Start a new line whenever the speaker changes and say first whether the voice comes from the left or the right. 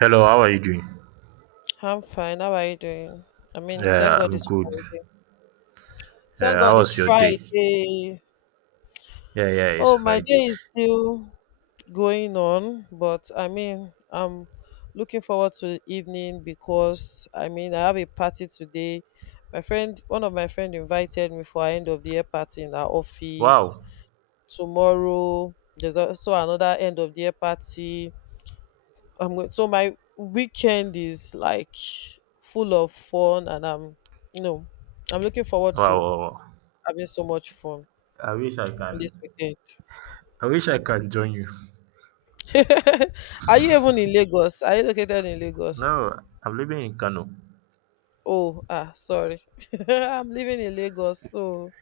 right: Hello, how are you doing?
left: I'm fine. How are you doing? I mean, thank
right: Yeah,
left: God
right: I'm
left: it's
right: good.
left: Friday. Thank
right: Yeah, how
left: God it's
right: was your day?
left: Friday.
right: Yeah, yeah, it's
left: Oh, my day
right: Friday.
left: is still going on, but I mean, I'm looking forward to the evening because I mean, I have a party today. One of my friend invited me for our end of the year party in our office
right: Wow.
left: tomorrow. There's also another end of the year party I'm going. So my weekend is like full of fun, and you know, I'm looking forward
right: Wow,
left: to
right: wow, wow.
left: having so much fun
right: I wish I can.
left: this weekend.
right: I wish I can join you.
left: Are you even in Lagos? Are you located in Lagos?
right: No, I'm living in Kano.
left: Oh, sorry. I'm living in Lagos, so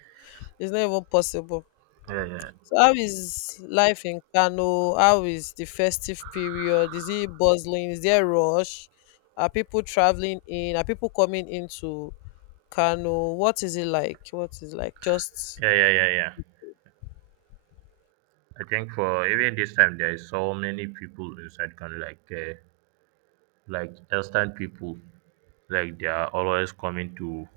left: it's not even possible.
right: Yeah, yeah.
left: So how is life in Kano? How is the festive period? Is it bustling? Is there rush? Are people traveling in? Are people coming into Kano? What is it like? Just
right: Yeah, yeah, yeah, yeah. I think for even this time there is so many people inside Kano, like Eastern people. Like they are always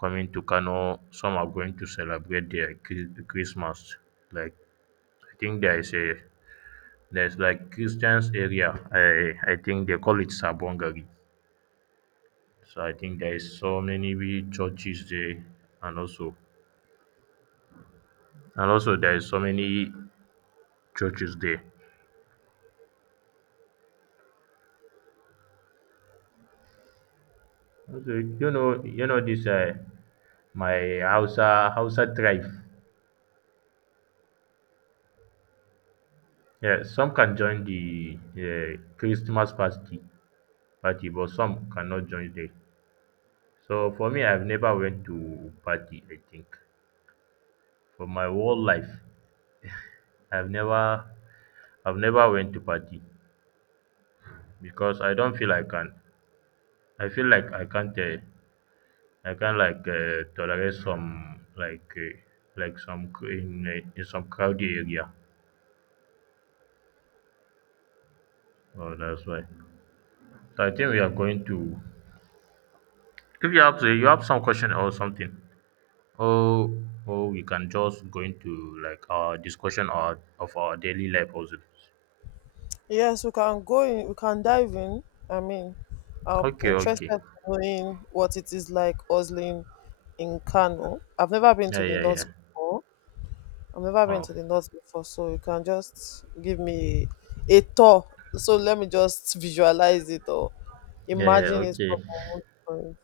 right: coming to Kano. Some are going to celebrate their Christmas. Like I think there is a There's like Christian's area. I think they call it Sabongari. So I think there is so many we churches there, and also there is so many churches there. Also, you know this my Hausa tribe. Yeah, some can join the Christmas party, but some cannot join there. So for me, I've never went to party. I think for my whole life, I've never I've never went to party. Because I don't feel I can. I feel like I can't. I can like tolerate some like some in some crowded area. Oh, that's why. So I think we are going to. If you have some question or something, or or we can just go into like our discussion or of our daily life also.
left: Yes, we can dive in. I mean, I'm
right: Okay,
left: interested
right: okay.
left: in knowing what it is like hustling in Kano. I've never been
right: Yeah,
left: to the
right: yeah, yeah.
left: north before. I've never been
right: Oh,
left: to the north before, so you can just give me a tour. So let me just visualize it or
right: yeah, yeah.
left: imagine it from
right: Okay,
left: my own point.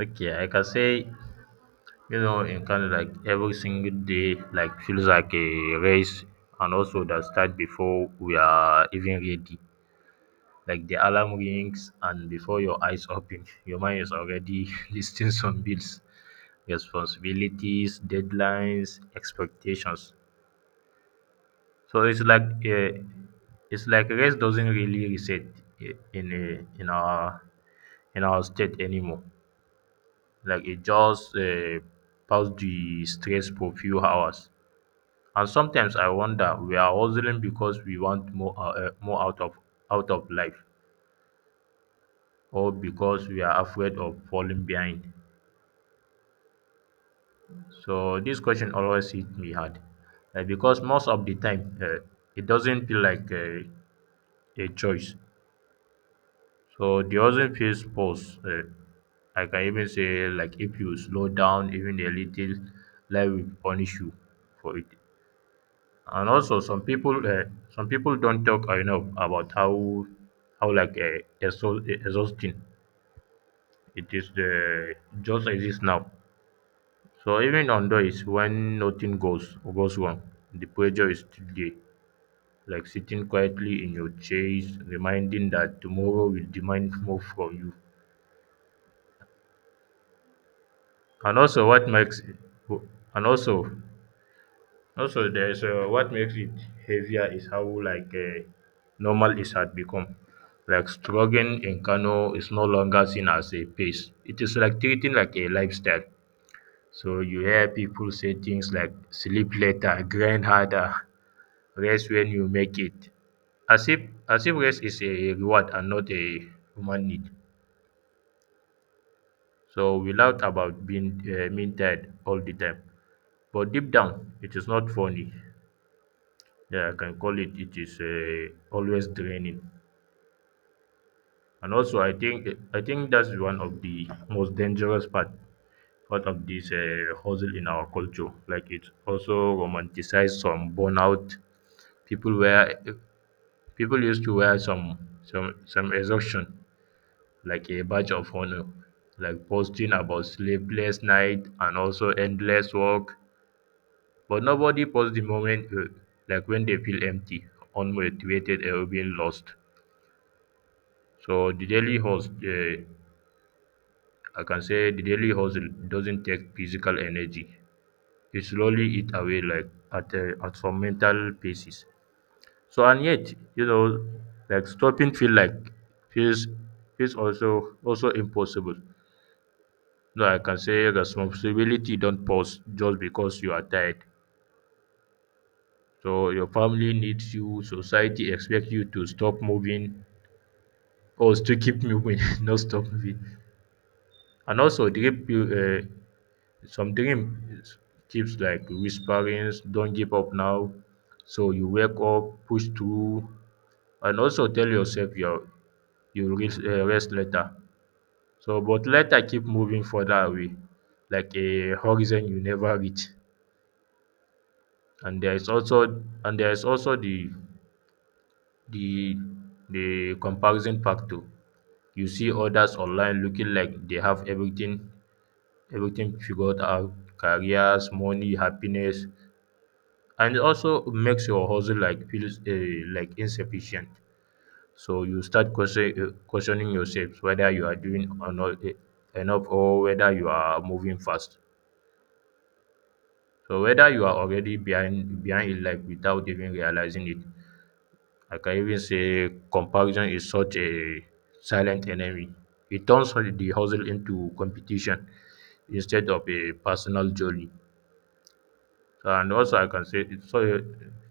right: okay. I can say you know, in Canada, like every single day, like feels like a race, and also that start before we are even ready. Like the alarm rings, and before your eyes open, your mind is already listing some bills, responsibilities, deadlines, expectations. So it's like race doesn't really reset i- in a, in our in our state anymore. Like it just pass the stress for few hours. And sometimes I wonder we are hustling because we want more more out of life or because we are afraid of falling behind. So this question always hit me hard because most of the time it doesn't feel like a choice. So the hustle feels forced. I can even say like if you slow down even a little, life will punish you for it. And also some people don't talk enough about how like exhausting it is the just exists now. So even on days when nothing goes wrong, the pressure is still there, like sitting quietly in your chair is reminding that tomorrow will demand more from you. And also and also Also, there's what makes it heavier is how like normal it had become. Like struggling in Kano is no longer seen as a pace. It is like treating like a lifestyle. So you hear people say things like sleep later, grind harder, rest when you make it. As if as if rest is a reward and not a human need. So we laugh about being mean tired all the time. But deep down, it is not funny. Yeah, I can call it. It is always draining, and also I think that's one of the most dangerous part of this hustle in our culture. Like it also romanticized some burnout. People wear People used to wear some some exhaustion like a badge of honor, like posting about sleepless night and also endless work. But nobody posts the moment like when they feel empty, unmotivated, or being lost. So the daily hustle, I can say the daily hustle doesn't take physical energy. It slowly eat away like at some mental pieces. So and yet, you know, like stopping feel like feels feels also also impossible. No, I can say responsibility don't pause just because you are tired. So your family needs you, society expects you to stop moving or to keep moving, not stop moving. And also, some dream tips like whisperings, don't give up now. So you wake up, push through, and also tell yourself you'll rest, rest later. So, but later keep moving further away, like a horizon you never reach. And there is also the the comparison factor. You see others online looking like they have everything everything figured out, careers, money, happiness, and it also makes your hustle like feels like insufficient. So you start questioning yourself whether you are doing or not enough or whether you are moving fast, so whether you are already behind in life without even realizing it. I can even say comparison is such a silent enemy. It turns the hustle into competition instead of a personal journey. So and also I can say it so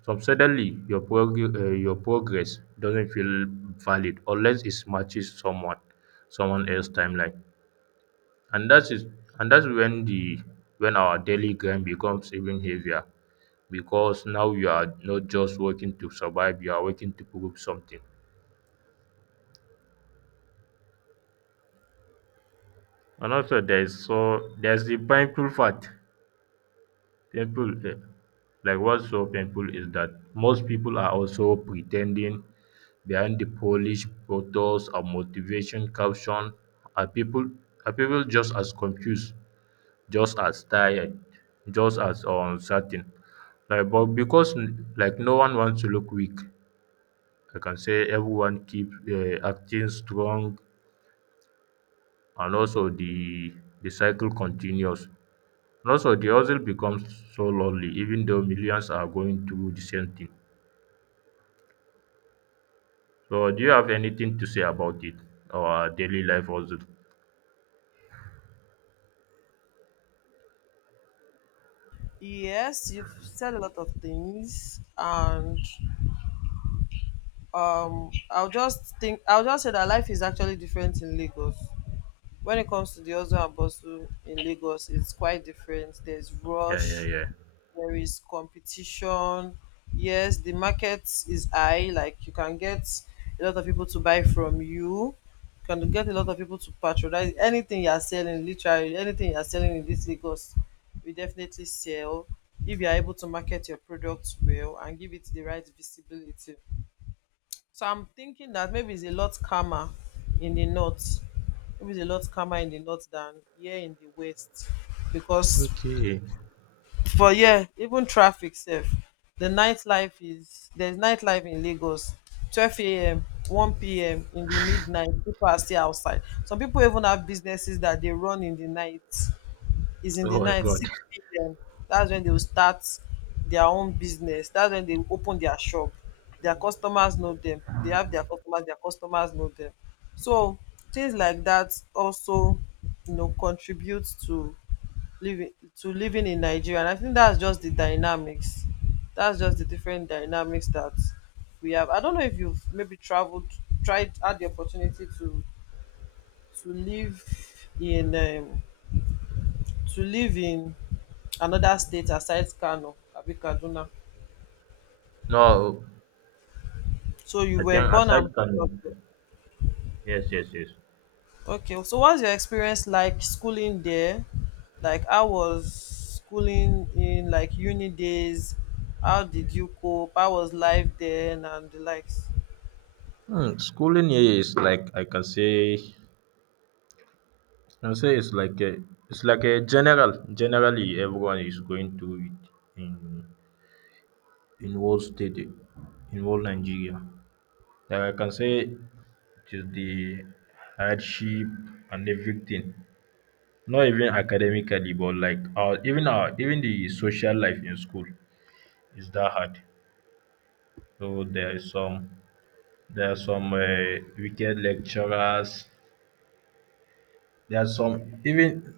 right: so suddenly your your progress doesn't feel valid unless it matches someone else's timeline. And that is and that's when the when our daily grind becomes even heavier, because now you are not just working to survive, you are working to prove something. And also there is so there's the painful part. Painful, eh, like what's so painful is that most people are also pretending. Behind the polished photos and motivation caption are people just as confused, just as tired, just as uncertain. Like, but because like no one wants to look weak, I can say everyone keeps acting strong, and also the cycle continues. And also, the hustle becomes so lonely, even though millions are going through the same thing. So, do you have anything to say about it? Our daily life hustle?
left: Yes, you've said a lot of things, and I'll just say that life is actually different in Lagos. When it comes to the hustle and bustle in Lagos, it's quite different. There's
right: Yeah, yeah,
left: rush,
right: yeah.
left: there is competition. Yes, the market is high. Like, you can get a lot of people to buy from you can get a lot of people to patronize anything you are selling. Literally anything you are selling in this Lagos, we definitely sell if you are able to market your products well and give it the right visibility. So I'm thinking that maybe it's a lot calmer in the north. Maybe it's a lot calmer in the north than here in the west. Because
right: Okay.
left: for here, even traffic safe. There's nightlife in Lagos. 12 a.m., 1 p.m. in the midnight, people are still outside. Some people even have businesses that they run in the night, is in
right: Oh
left: the
right: my
left: night
right: God.
left: 6 p.m. That's when they will start their own business. That's when they open their shop. Their customers know them. They have their customers. Their customers know them. So things like that also, contributes living to living in Nigeria. And I think that's just the dynamics. That's just the different dynamics that we have. I don't know if you've maybe traveled, tried, had the opportunity to live in um, to live in another state aside Kano, abi Kaduna.
right: No,
left: So you
right: I
left: were
right: think
left: born
right: aside
left: and brought up
right: from
left: there.
right: yes, yes, yes.
left: Okay, so what's your experience like schooling there? Like I was schooling in like uni days. How did you cope? How was life then and the likes?
right: Hmm, schooling here is like I can say can say it's like a it's like a general generally everyone is going through it in whole state in whole Nigeria. Like I can say it is the hardship and everything. Not even academically, but like our even the social life in school is that hard. So there is some there are some wicked lecturers. There are some even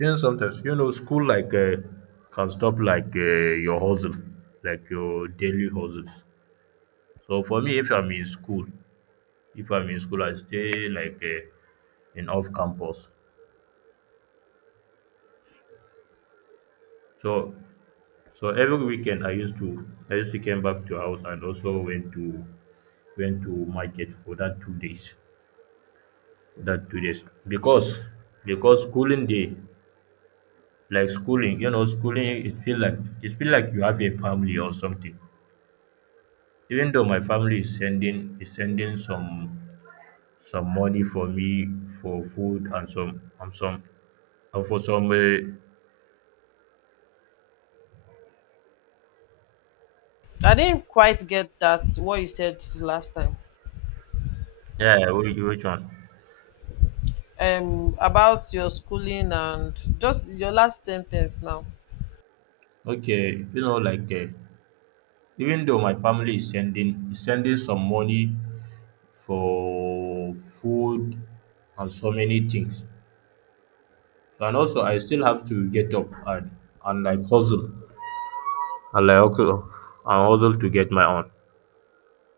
right: even sometimes you know school like can stop like your hustle, like your daily hustles. So for me, if I'm in school, I stay like in off campus. So so every weekend I used to came back to house and also went to market for that 2 days. That 2 days because schooling day like schooling you know schooling it feel like you have a family or something. Even though my family is sending some money for me for food and some and some and for some
left: I didn't quite get that what you said last time.
right: yeah yeah, which one.
left: About your schooling and just your last sentence now.
right: Okay, you know like even though my family is sending some money for food and so many things, and also I still have to get up and like hustle and like hustle and hustle to get my own,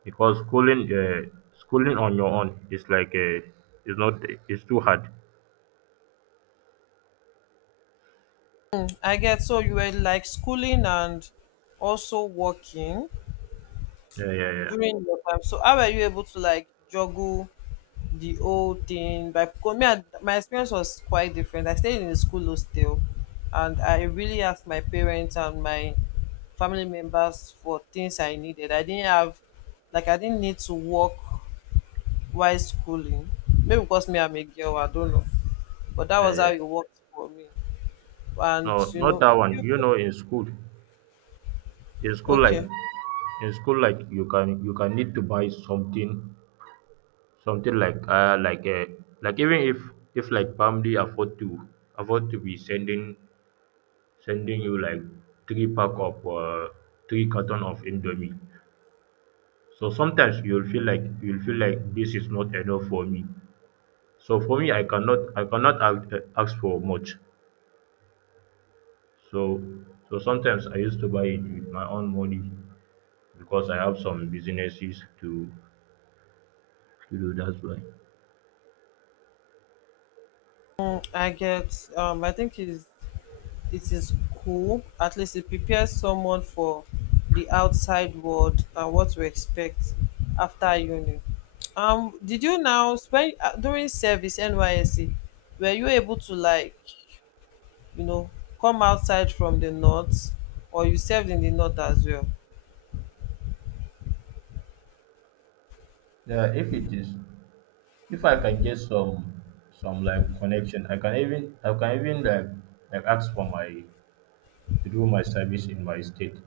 right: because schooling schooling on your own is like is not, it's too hard.
left: I get, so you were like schooling and also working
right: Yeah, yeah, yeah.
left: during your time. So how were you able to like juggle the whole thing? By Because me, my experience was quite different. I stayed in a school hostel, and I really asked my parents and my family members for things I needed. I didn't need to work while schooling. Maybe because me I'm a girl, I don't know. But that
right: Yeah,
left: was how
right: yeah.
left: it worked for me. And
right: No, not that one. You know, in school like
left: okay.
right: you can need to buy something something like like even if like family afford to afford to be sending sending you like three pack of uh three carton of indomie, so sometimes you'll feel like this is not enough for me. So for me I cannot ask, ask for much. So so sometimes I used to buy it with my own money, because I have some businesses to do, that's why.
left: Mm, I get. I think it is cool. At least it prepares someone for the outside world and what to expect after uni. Did you now spend during service NYSC? Were you able to like you know come outside from the north, or you served in the north as well?
right: Yeah, if it is if I can get some like connection I can even like ask for my to do my service in my state,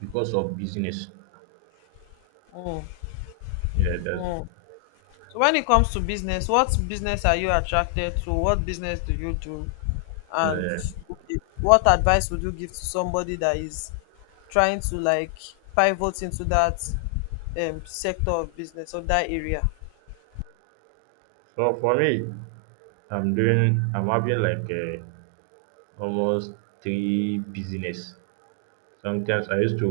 right: because of business.
left: Mm,
right: Yeah, that's
left: mm. So when it comes to business, what business are you attracted to? What business do you do? And
right: uh,
left: okay, what advice would you give to somebody that is trying to like pivot into that sector of business or that area?
right: so for me I'm doing I'm having like almost three business. Sometimes I used to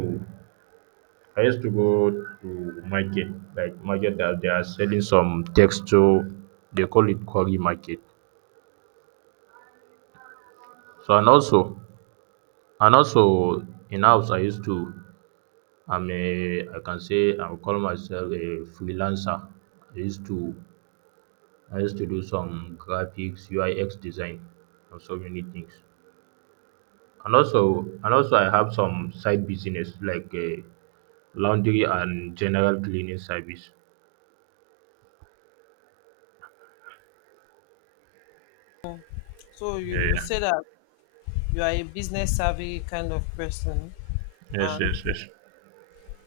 right: go to market like market that they are selling some textile. They call it curry market. So and also in house I used to I'm a, I can say I would call myself a freelancer. I used to do some graphics, UIX design, and so many things. And also, I have some side business like laundry and general cleaning service.
left: So you
right: Yeah.
left: say that you are a business savvy kind of person,
right: Yes.
left: and
right: Yes. Yes.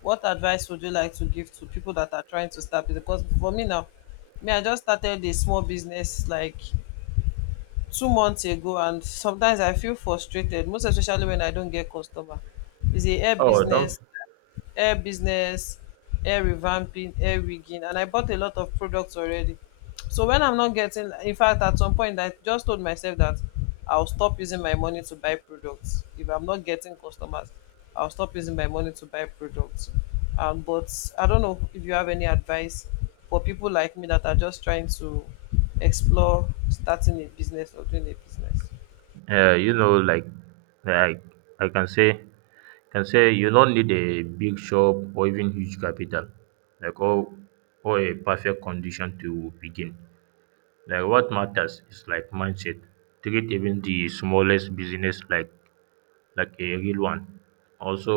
left: what advice would you like to give to people that are trying to start business? Because for me now, me I just started a small business like 2 months ago, and sometimes I feel frustrated, most especially when I don't get customer. It's a hair
right: Oh, don't.
left: business hair business, hair revamping, hair rigging, and I bought a lot of products already. So when I'm not getting, in fact, at some point, I just told myself that I'll stop using my money to buy products. If I'm not getting customers, I'll stop using my money to buy products. But I don't know if you have any advice for people like me that are just trying to explore starting a business or doing a business.
right: You know, like I can say, you don't need a big shop or even huge capital, like or a perfect condition to begin. Like what matters is like mindset. Treat even the smallest business like a real one. Also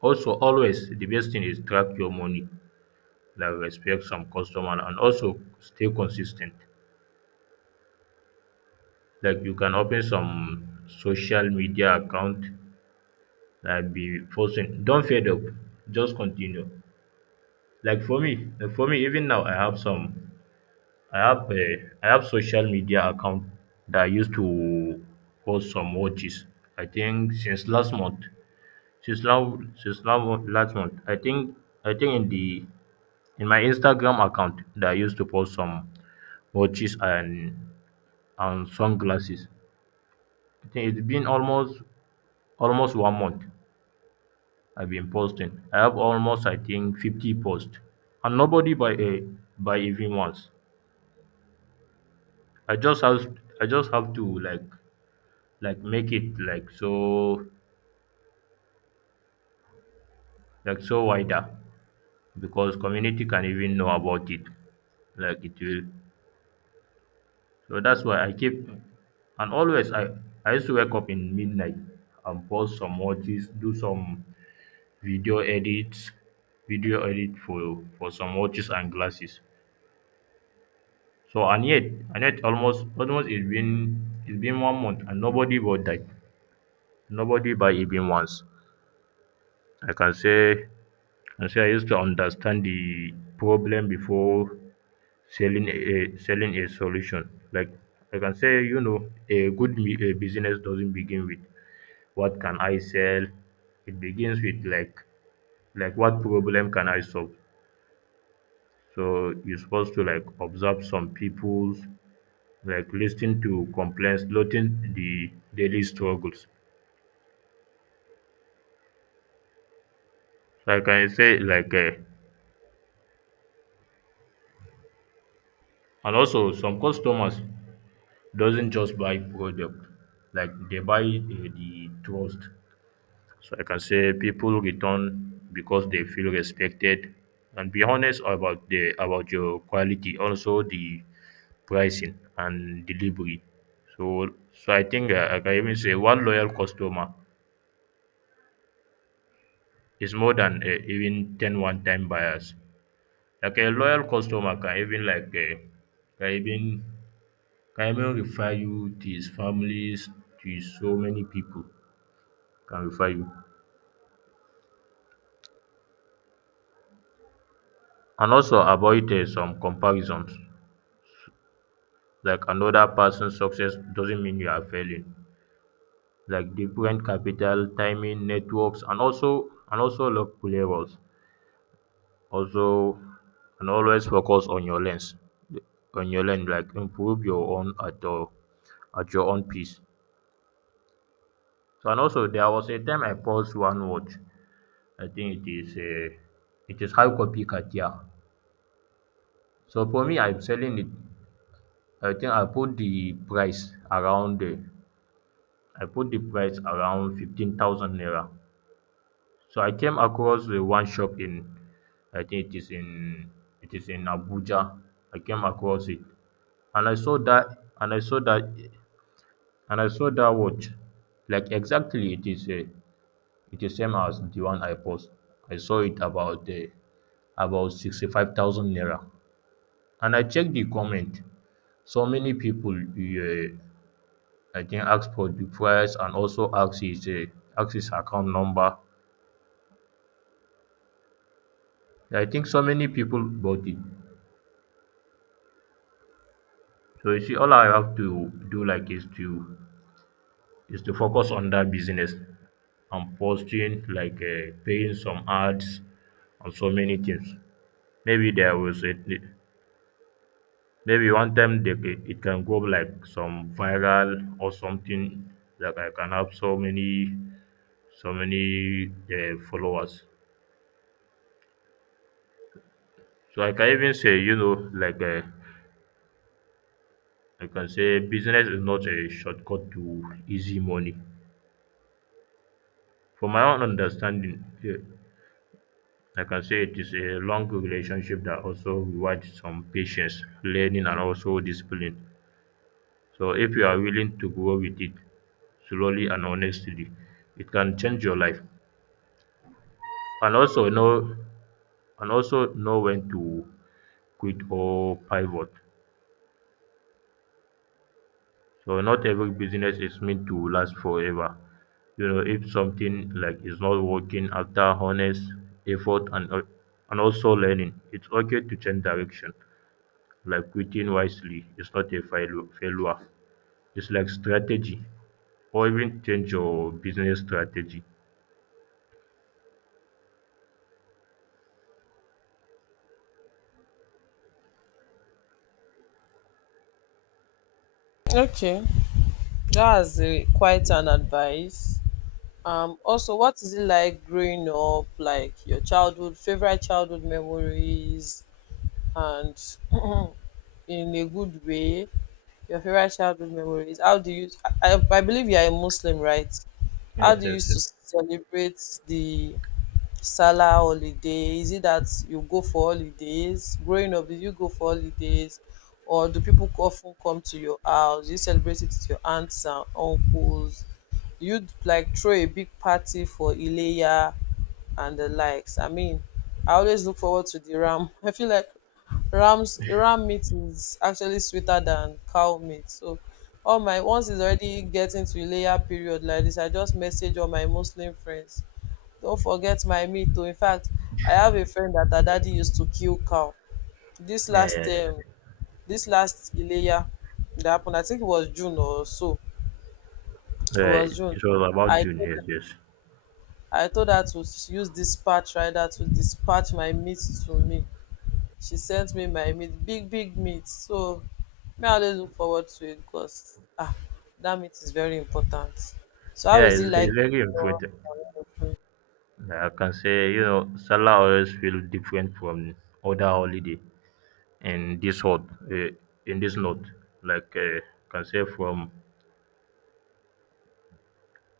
right: also always the best thing is track your money, like respect some customer and also stay consistent. Like you can open some social media account, like be posting. Don't fade up. Just continue. Like for me, even now, I have a I have social media account that I used to post some watches. I think since now, last month. I think in my Instagram account that I used to post some watches and sunglasses. I think it's been almost 1 month I've been posting. I have almost, I think, 50 posts, and nobody buy a buy even once. I just have I just have to like make it like so wider, because community can even know about it, like it will. So that's why I keep, and always I used to wake up in midnight and post some watches, do some video edits video edit for some watches and glasses. So, and yet almost it's been 1 month and nobody bought that, nobody buy even once, I can say. And so I used to understand the problem before selling a solution. Like, I can say, a business doesn't begin with what can I sell. It begins with like what problem can I solve. So you're supposed to like observe some people's, like listening to complaints, noting the daily struggles. So I can say, like, and also some customers doesn't just buy product, like they buy, the trust. So I can say people return because they feel respected, and be honest about the about your quality, also the pricing and delivery. So so I think, I can even say one loyal customer is more than, even ten one time buyers. Like a loyal customer can even, like can even can even refer you to his families, to so many people can refer you. And also avoid, some comparisons. Like another person's success doesn't mean you are failing. Like different capital, timing, networks, and also local levels. Also, and always focus on your lens, on your lens. Like improve your own at your own pace. So, and also there was a time I paused one watch. I think it is high copy Katia. So for me, I'm selling it, I think I put the price around I put the price around 15,000 naira. So I came across the one shop in, I think it is in Abuja. I came across it, and I saw that and I saw that and I saw that watch. Like exactly, it is same as the one I post. I saw it about, about 65,000 naira. And I checked the comment. So many people, I think, ask for the price, and also ask his account number. I think so many people bought it. So you see, all I have to do, like, is to focus on that business, and posting, paying some ads and so many things. Maybe there was a maybe one time, they, it can go like some viral or something, that I can have so many followers. So I can even say, I can say business is not a shortcut to easy money. From my own understanding, I can say it is a long relationship that also rewards some patience, learning, and also discipline. So if you are willing to grow with it slowly and honestly, it can change your life. And also know, and also know when to quit or pivot. So not every business is meant to last forever. You know, if something, like, is not working after honest effort, and also learning, it's okay to change direction. Like quitting wisely is not a failure. It's like strategy, or even change your business strategy.
left: Okay. That's quite an advice. Also, what is it like growing up? Like your childhood, favorite childhood memories, and in a good way, your favorite childhood memories. How do you I believe you are a Muslim, right? How
right: Yes,
left: do you
right: yes,
left: used
right: yes.
left: to celebrate the Salah holiday? Is it that you go for holidays? Growing up, did you go for holidays? Or do people often come to your house? Do you celebrate it with your aunts and uncles? You'd like throw a big party for Ileya and the likes. I mean, I always look forward to the ram. I feel like ram meat is actually sweeter than cow meat. So all my once it's already getting to layer period like this, I just message all my Muslim friends. Don't forget my meat too. In fact, I have a friend that her daddy used to kill cow. This
right: Yeah, yeah,
left: last
right: yeah.
left: um this last Ileya that happened, I think it was June or so. It
right: Yeah,
left: was June.
right: it was about
left: I
right: you.
left: told
right: Yes, yes.
left: I told her to use dispatch rider to dispatch my meat to me. She sent me my meat, big big meat. So me, I always look forward to it because that meat is very important. So how
right: Yeah,
left: is
right: it's,
left: it like
right: it's very
left: your-
right: important.
left: Mm.
right: Like, I can say, you know, Salah always feel different from other holiday. In this hot, uh, in this note like can say, from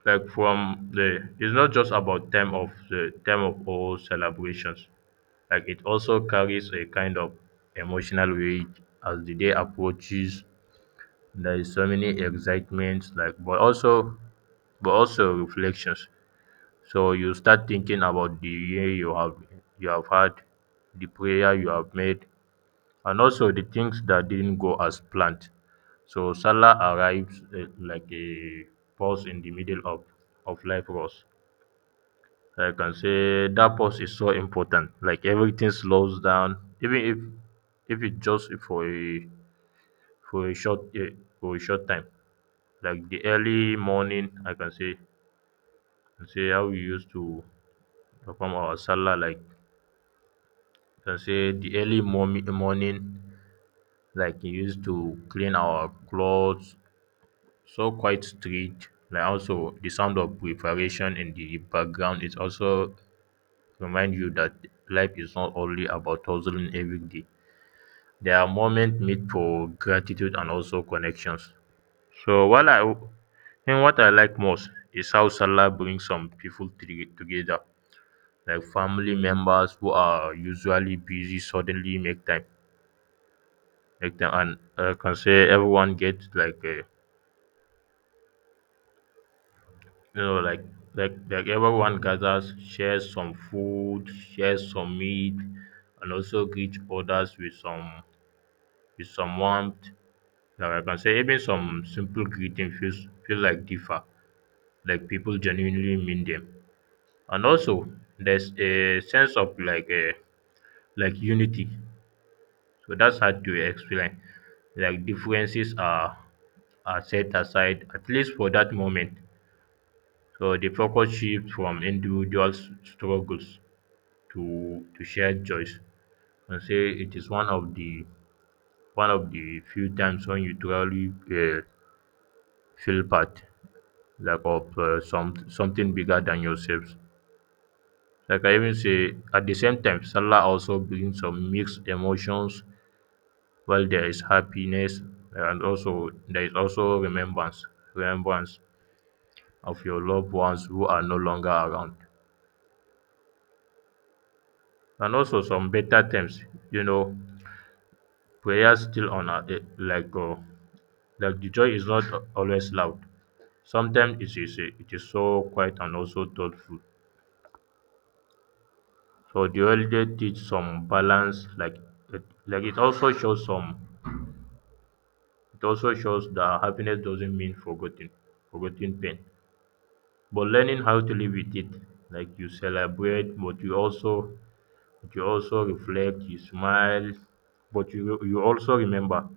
right: like from the it's not just about time of all celebrations. Like, it also carries a kind of emotional weight. As the day approaches, there is so many excitements, like, but also reflections. So you start thinking about the year you have had, the prayer you have made, and also the things that didn't go as planned. So Salah arrives, like a pause in the middle of life rush. I can say that pause is so important. Like everything slows down, even if it just for a for a short uh, short time. Like the early morning, I can say how we used to perform our salah. Like, I can say the early morning, like we used to clean our clothes, so quiet street, like also the sound of preparation in the background is also remind you that life is not only about hustling every day. There are moments made for gratitude and also connections. So, while I and what I like most is how Salah brings some people together. Like family members who are usually busy suddenly make time, and I can say, everyone gets like a you know like everyone gathers, shares some food, shares some meat, and also greet others with some warmth. Like, I can say even some simple greeting feels feel like differ, like people genuinely mean them. And also there's a sense of, like unity, so that's hard to explain. Like differences are set aside, at least for that moment. So the focus shifts from individual struggles to shared joys. I say it is one of the few times when you truly, feel part, like, of something bigger than yourselves. Like, I even say, at the same time, Salah also brings some mixed emotions. While there is happiness, and also there is also remembrance of your loved ones who are no longer around, and also some better times. You know, prayer still on a, like. That the joy is not always loud. Sometimes it is so quiet and also thoughtful. So the holiday teach some balance. It, like it also shows some it also shows that happiness doesn't mean forgetting pain, but learning how to live with it. Like you celebrate, but you also reflect, you smile, but you also remember.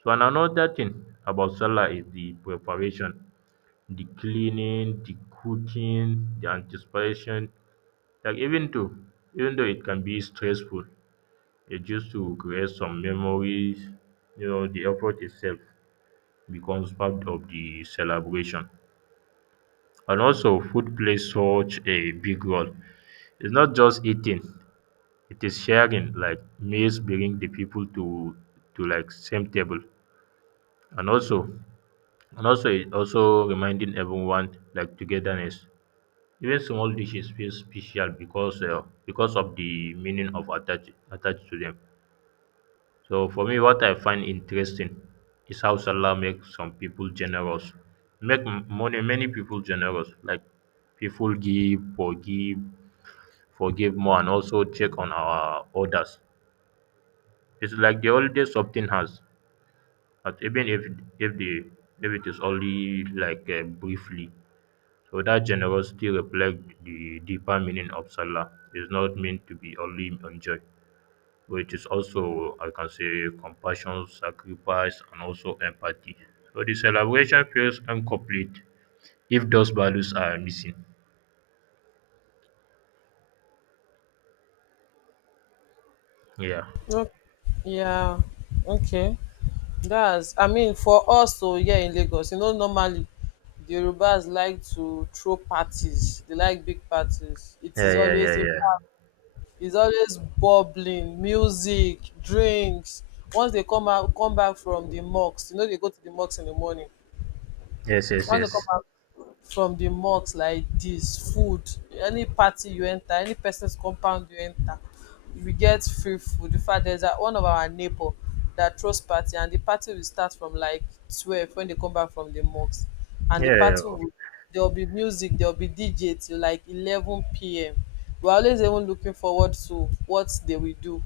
right: So, and another thing about Salah is the preparation, the cleaning, the cooking, the anticipation. Like, even though it can be stressful, it just to create some memories. You know, the effort itself becomes part of the celebration. And also food plays such a big role. It's not just eating, it is sharing. Like meals bring the people to like same table. And also and also it also reminding everyone like togetherness. Even small dishes feel special because, because of the meaning of attached to them. So for me, what I find interesting is how Salah makes some people generous, make m- money many people generous. Like people give, forgive more, and also check on our orders. It's like the holiday something has, but even if the if it is only, briefly. So that generosity reflects the deeper meaning of Salah. It's not meant to be only on joy, but it is also, I can say, compassion, sacrifice, and also empathy. So the celebration feels incomplete if those values are missing. Yeah.
left: ok- yeah, okay. That's, I mean, for us to, here in Lagos, normally the Yorubas like to throw parties. They like big parties. It
right: Yeah,
left: is
right: yeah, yeah,
left: always, in
right: yeah.
left: fact, it's always bubbling music, drinks. Once they come back from the mosque, they go to the mosque in the morning.
right: Yes, yes,
left: Once they come
right: yes.
left: out from the mosque like this, food, any party you enter, any person's compound you enter, we get free food. In fact, one of our neighbor that throws party, and the party will start from like 12 when they come back from the mosque. And
right: Yeah,
left: the
right: yeah,
left: party will, there'll be music, there'll be DJ till like 11 p.m. We're always even looking forward to what they will do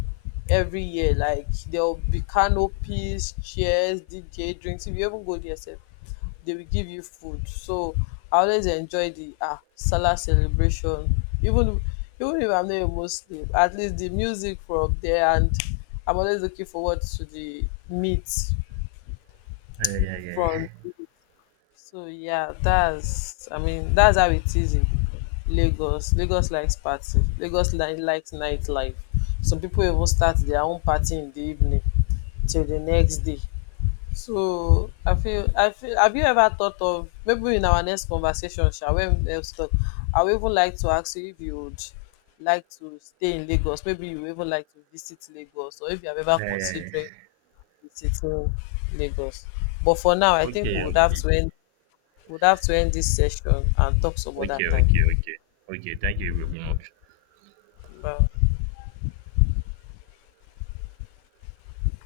left: every year. Like there'll be canopies, chairs, DJ, drinks. If you even go there, sef, they will give you food. So I always enjoy the Salah celebration. Even even if I'm not a Muslim, at least the music from there, and I'm always looking forward to the meat
right: yeah, yeah, yeah. Yeah, yeah.
left: from so yeah, that's I mean, that's how it is in Lagos. Lagos likes party. Lagos likes nightlife. Some people even start their own party in the evening till the next day. So I feel have you ever thought of maybe in our next conversation, shall we let's talk? I would even like to ask you if you would like to stay in Lagos. Maybe you would even like to visit Lagos or if you have ever
right: Yeah. Yeah,
left: considered
right: yeah.
left: visiting Lagos. But for now, I think
right: Okay,
left: we would have
right: okay,
left: to end we would have to end this session and talk some other
right: okay,
left: time.
right: okay, okay. Okay, thank you very much.
left: Bye.